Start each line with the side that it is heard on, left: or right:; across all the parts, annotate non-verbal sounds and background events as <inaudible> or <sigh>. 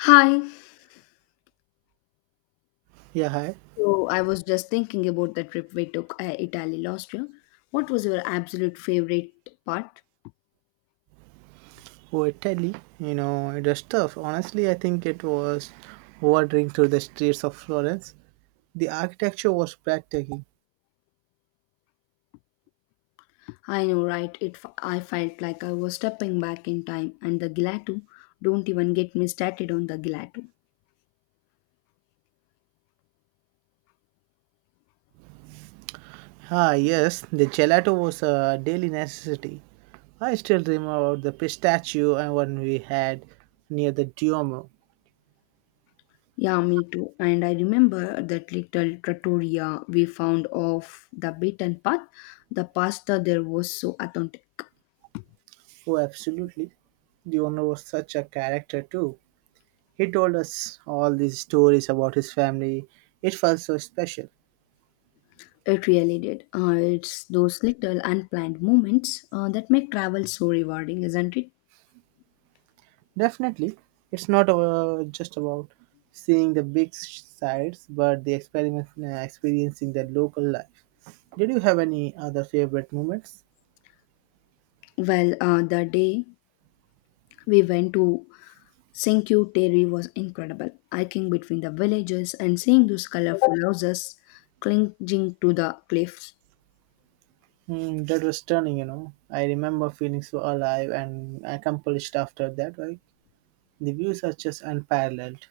left: Hi.
right: Yeah, hi.
left: So I was just thinking about the trip we took Italy last year. What was your absolute favorite part?
right: Oh, Italy, you know, it was tough. Honestly, I think it was wandering through the streets of Florence. The architecture was breathtaking.
left: I know, right? I felt like I was stepping back in time, and the gelato. Don't even get me started on the gelato.
right: Ah, yes, the gelato was a daily necessity. I still remember the pistachio and one we had near the Duomo.
left: Yeah, me too. And I remember that little trattoria we found off the beaten path. The pasta there was so authentic.
right: Oh, absolutely. The owner was such a character, too. He told us all these stories about his family. It felt so special.
left: It really did. It's those little unplanned moments that make travel so rewarding, isn't it?
right: Definitely, it's not just about seeing the big sights, but the experiencing the local life. Did you have any other favorite moments?
left: Well, the day we went to Cinque Terre was incredible. Hiking between the villages and seeing those colorful houses clinging to the cliffs,
right: Mm, that was stunning, you know. I remember feeling so alive and accomplished after that, right? The views are just unparalleled.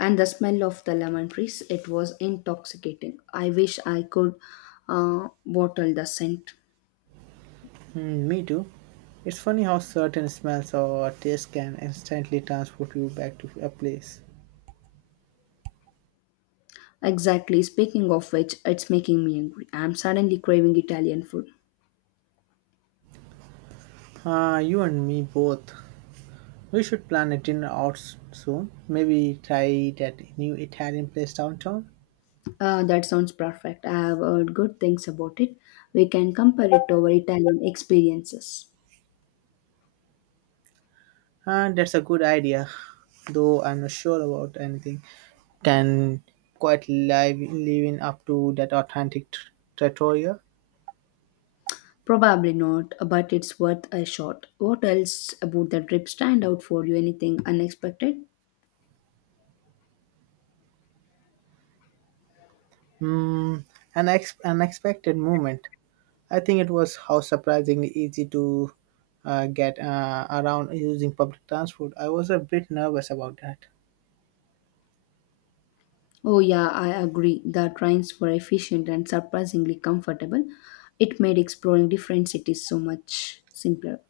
left: and the smell of the lemon trees, it was intoxicating. I wish I could bottle the scent.
right: Mm, me too. It's funny how certain smells or tastes can instantly transport you back to a place.
left: Exactly. Speaking of which, it's making me angry. I'm suddenly craving Italian food.
right: Ah, you and me both. We should plan a dinner out soon. Maybe try that new Italian place downtown.
left: That sounds perfect. I have heard good things about it. We can compare it to our Italian experiences.
right: That's a good idea, though I'm not sure about anything. Can quite live living up to that authentic trattoria.
left: Probably not, but it's worth a shot. What else about the trip stand out for you? Anything unexpected?
right: Mm, unexpected moment. I think it was how surprisingly easy to get around using public transport. I was a bit nervous about that.
left: Oh, yeah, I agree. The trains were efficient and surprisingly comfortable. It made exploring different cities so much simpler.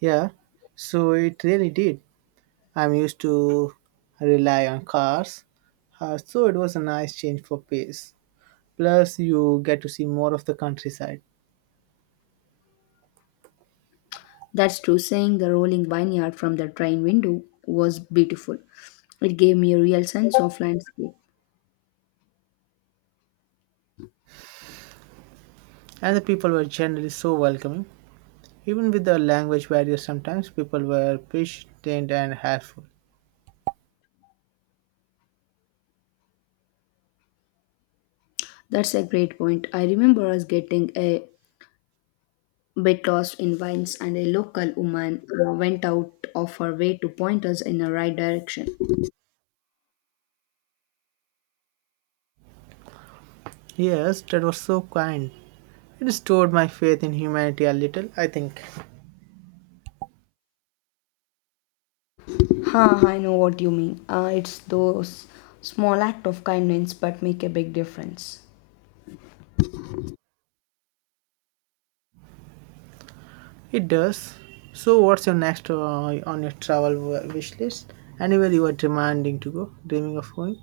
right: Yeah, so it really did. I'm used to rely on cars, so it was a nice change for pace. Plus, you get to see more of the countryside,
left: That's true, saying the rolling vineyard from the train window was beautiful. It gave me a real sense of landscape.
right: and the people were generally so welcoming. Even with the language barrier. Sometimes people were patient and helpful.
left: That's a great point. I remember us getting a bit lost in vines, and a local woman went out of her way to point us in the right direction.
right: Yes, that was so kind. It restored my faith in humanity a little. I think
left: Ha, I know what you mean. It's those small act of kindness but make a big difference.
right: it does. So, what's your next on your travel wish list? Anywhere you are demanding to go, dreaming of going?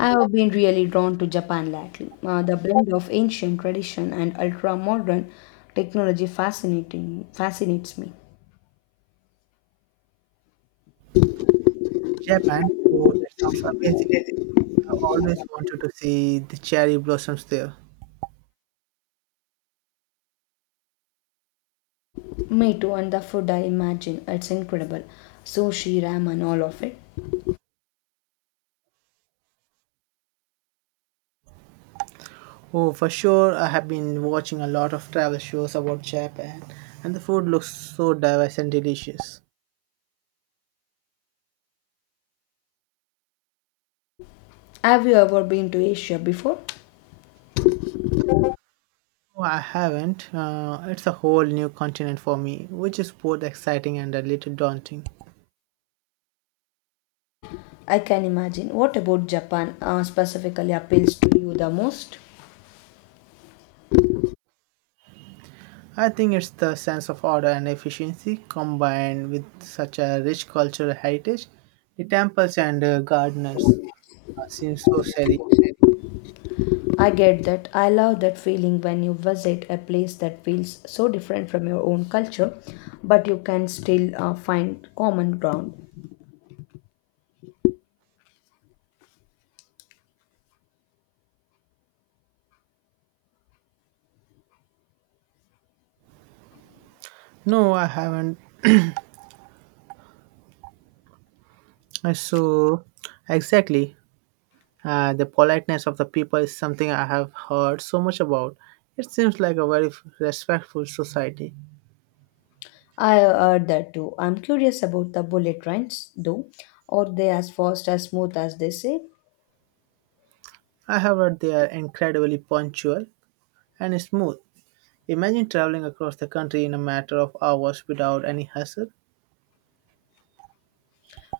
left: I have been really drawn to Japan lately. The blend of ancient tradition and ultra-modern technology fascinating fascinates me.
right: Japan. Oh, that sounds amazing. I've always wanted to see the cherry blossoms there.
left: Me too, and the food, I imagine it's incredible. Sushi, ramen, all of it.
right: Oh, for sure, I have been watching a lot of travel shows about Japan, and the food looks so diverse and delicious.
left: Have you ever been to Asia before?
right: Oh, I haven't. It's a whole new continent for me, which is both exciting and a little daunting.
left: I can imagine. What about Japan specifically appeals to you the most?
right: I think it's the sense of order and efficiency combined with such a rich cultural heritage. The temples and gardeners seem so serene.
left: I get that. I love that feeling when you visit a place that feels so different from your own culture, but you can still find common ground.
right: No, I haven't. So, exactly. The politeness of the people is something I have heard so much about. It seems like a very respectful society.
left: I heard that too. I'm curious about the bullet trains, though. Are they as fast as smooth as they say?
right: I have heard they are incredibly punctual and smooth. Imagine traveling across the country in a matter of hours without any hassle.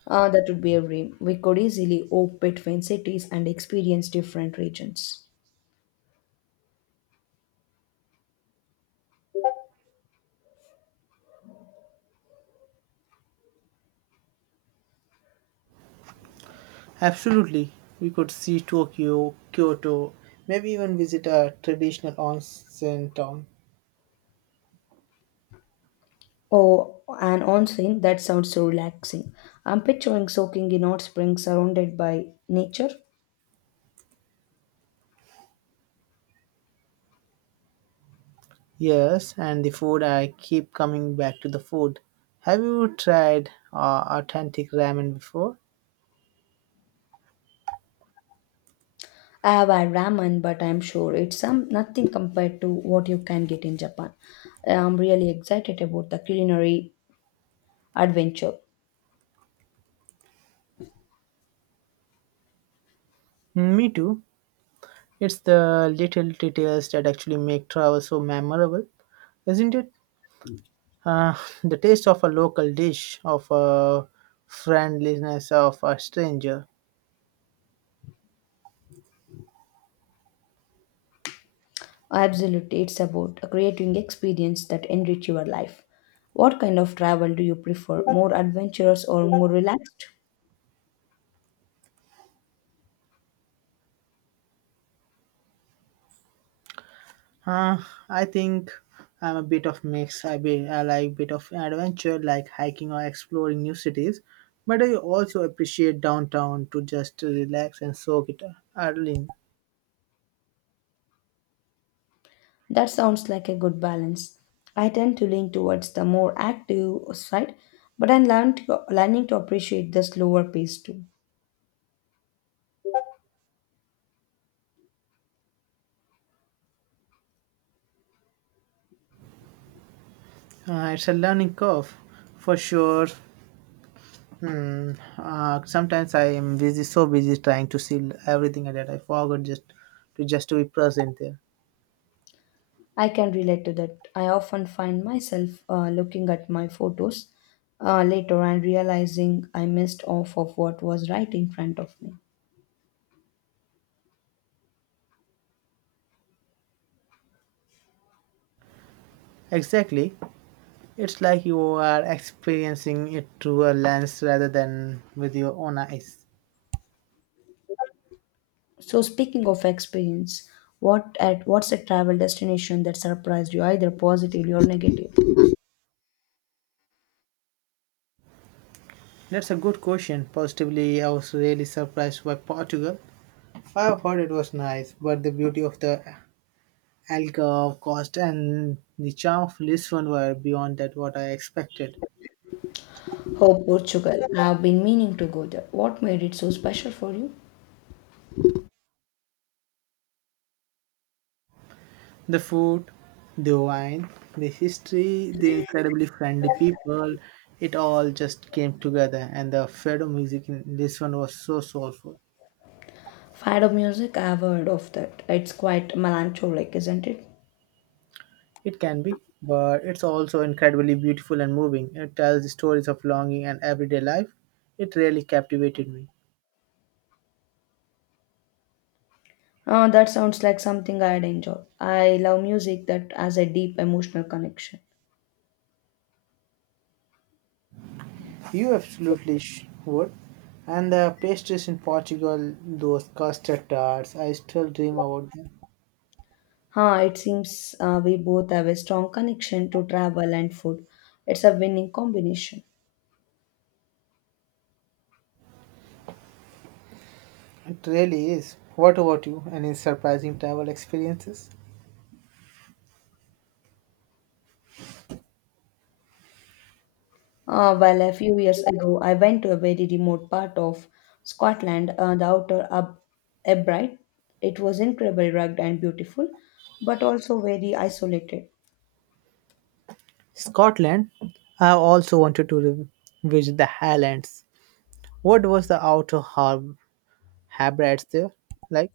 left: That would be a dream. We could easily hop between cities and experience different regions.
right: Absolutely, we could see Tokyo, Kyoto, maybe even visit a traditional onsen town.
left: Oh, an onsen, that sounds so relaxing. I'm picturing soaking in hot springs surrounded by nature.
right: Yes, and the food, I keep coming back to the food. Have you tried authentic ramen before?
left: I have had ramen, but I'm sure it's some nothing compared to what you can get in Japan. I'm really excited about the culinary adventure.
right: Me too. It's the little details that actually make travel so memorable, isn't it? Uh, <laughs> the taste of a local dish, of a friendliness of a stranger.
left: Absolutely, it's about creating experience that enrich your life. What kind of travel do you prefer, more adventurous or more relaxed?
right: Uh, I think I'm a bit of mix. I like bit of adventure, like hiking or exploring new cities, but I also appreciate downtown to just relax and soak it early.
left: That sounds like a good balance. I tend to lean towards the more active side, but learning to appreciate the slower pace too.
right: It's a learning curve, for sure. Hmm. Sometimes I am busy, so busy trying to see everything that I forgot just to be present there.
left: I can relate to that. I often find myself looking at my photos later and realizing I missed off of what was right in front of me.
right: Exactly. It's like you are experiencing it through a lens rather than with your own eyes.
left: So speaking of experience, what's a travel destination that surprised you, either positively or negative?
right: That's a good question. Positively, I was really surprised by Portugal. I've heard it was nice, but the beauty of the alcohol cost and the charm of Lisbon were beyond that what I expected.
left: Oh, Portugal. I've been meaning to go there. What made it so special for you?
right: The food, the wine, the history, the incredibly friendly people, it all just came together. And the Fado music in this one was so soulful.
left: Fado music, I've heard of that. It's quite melancholic, isn't it?
right: It can be, but it's also incredibly beautiful and moving. It tells the stories of longing and everyday life. It really captivated me.
left: That sounds like something I'd enjoy. I love music that has a deep emotional connection.
right: You absolutely would. And the pastries in Portugal, those custard tarts, I still dream about them.
left: Huh, it seems we both have a strong connection to travel and food. It's a winning combination.
right: It really is. What about you? Any surprising travel experiences?
left: Well, a few years ago, I went to a very remote part of Scotland, Abbright. It was incredibly rugged and beautiful, but also very isolated.
right: Scotland, I also wanted to visit the Highlands. What was the outer habitats there like?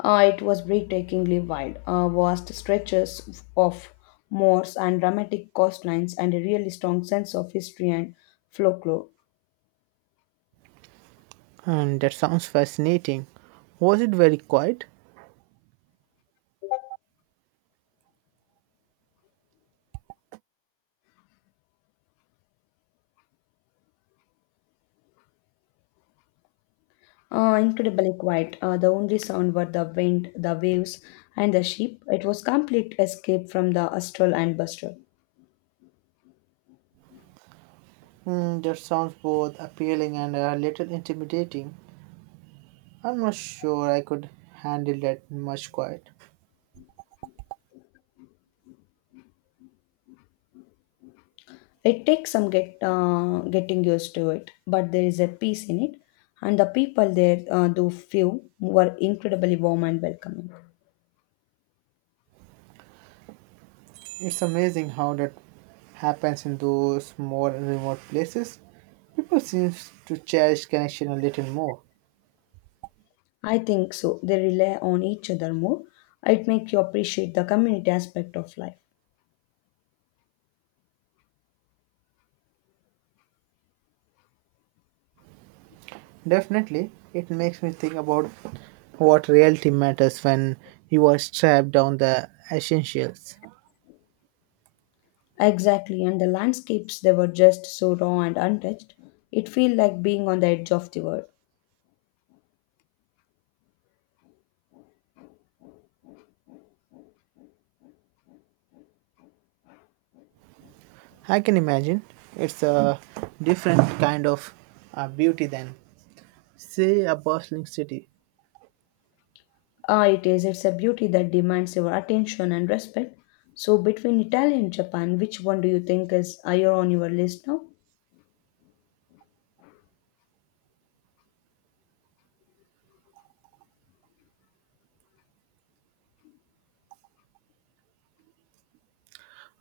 left: It was breathtakingly wild. Vast stretches of moors and dramatic coastlines, and a really strong sense of history and folklore.
right: And that sounds fascinating. Was it very quiet?
left: Incredibly quiet. The only sound were the wind, the waves, and the sheep. It was complete escape from the hustle and bustle.
right: Mm, that sounds both appealing and a little intimidating. I'm not sure I could handle that much quiet.
left: It takes some getting used to it, but there is a peace in it, and the people there, though few, were incredibly warm and welcoming.
right: It's amazing how that happens in those more remote places. People seem to cherish connection a little more.
left: I think so. They rely on each other more. It makes you appreciate the community aspect of life.
right: Definitely, it makes me think about what reality matters when you are strapped down the essentials.
left: Exactly, and the landscapes they were just so raw and untouched. It feels like being on the edge of the world.
right: I can imagine it's a different kind of beauty than, say, a bustling city.
left: Ah, it is. It's a beauty that demands your attention and respect. So, between Italy and Japan, which one do you think is higher on your list now?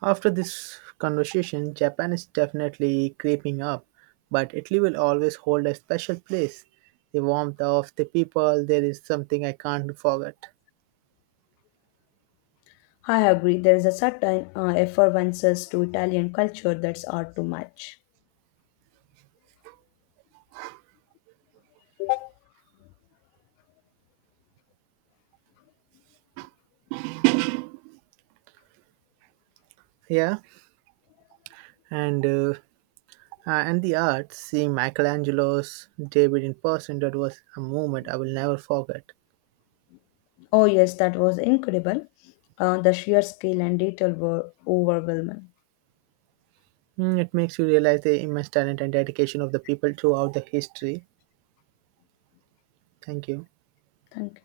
right: After this conversation, Japan is definitely creeping up, but Italy will always hold a special place. The warmth of the people, there is something I can't forget.
left: I agree. There is a certain effervescence to Italian culture that's hard to match.
right: Yeah, and uh, and the art, seeing Michelangelo's David in person, that was a moment I will never forget.
left: Oh, yes, that was incredible. The sheer scale and detail were overwhelming.
right: Mm, it makes you realize the immense talent and dedication of the people throughout the history. Thank you.
left: Thank you.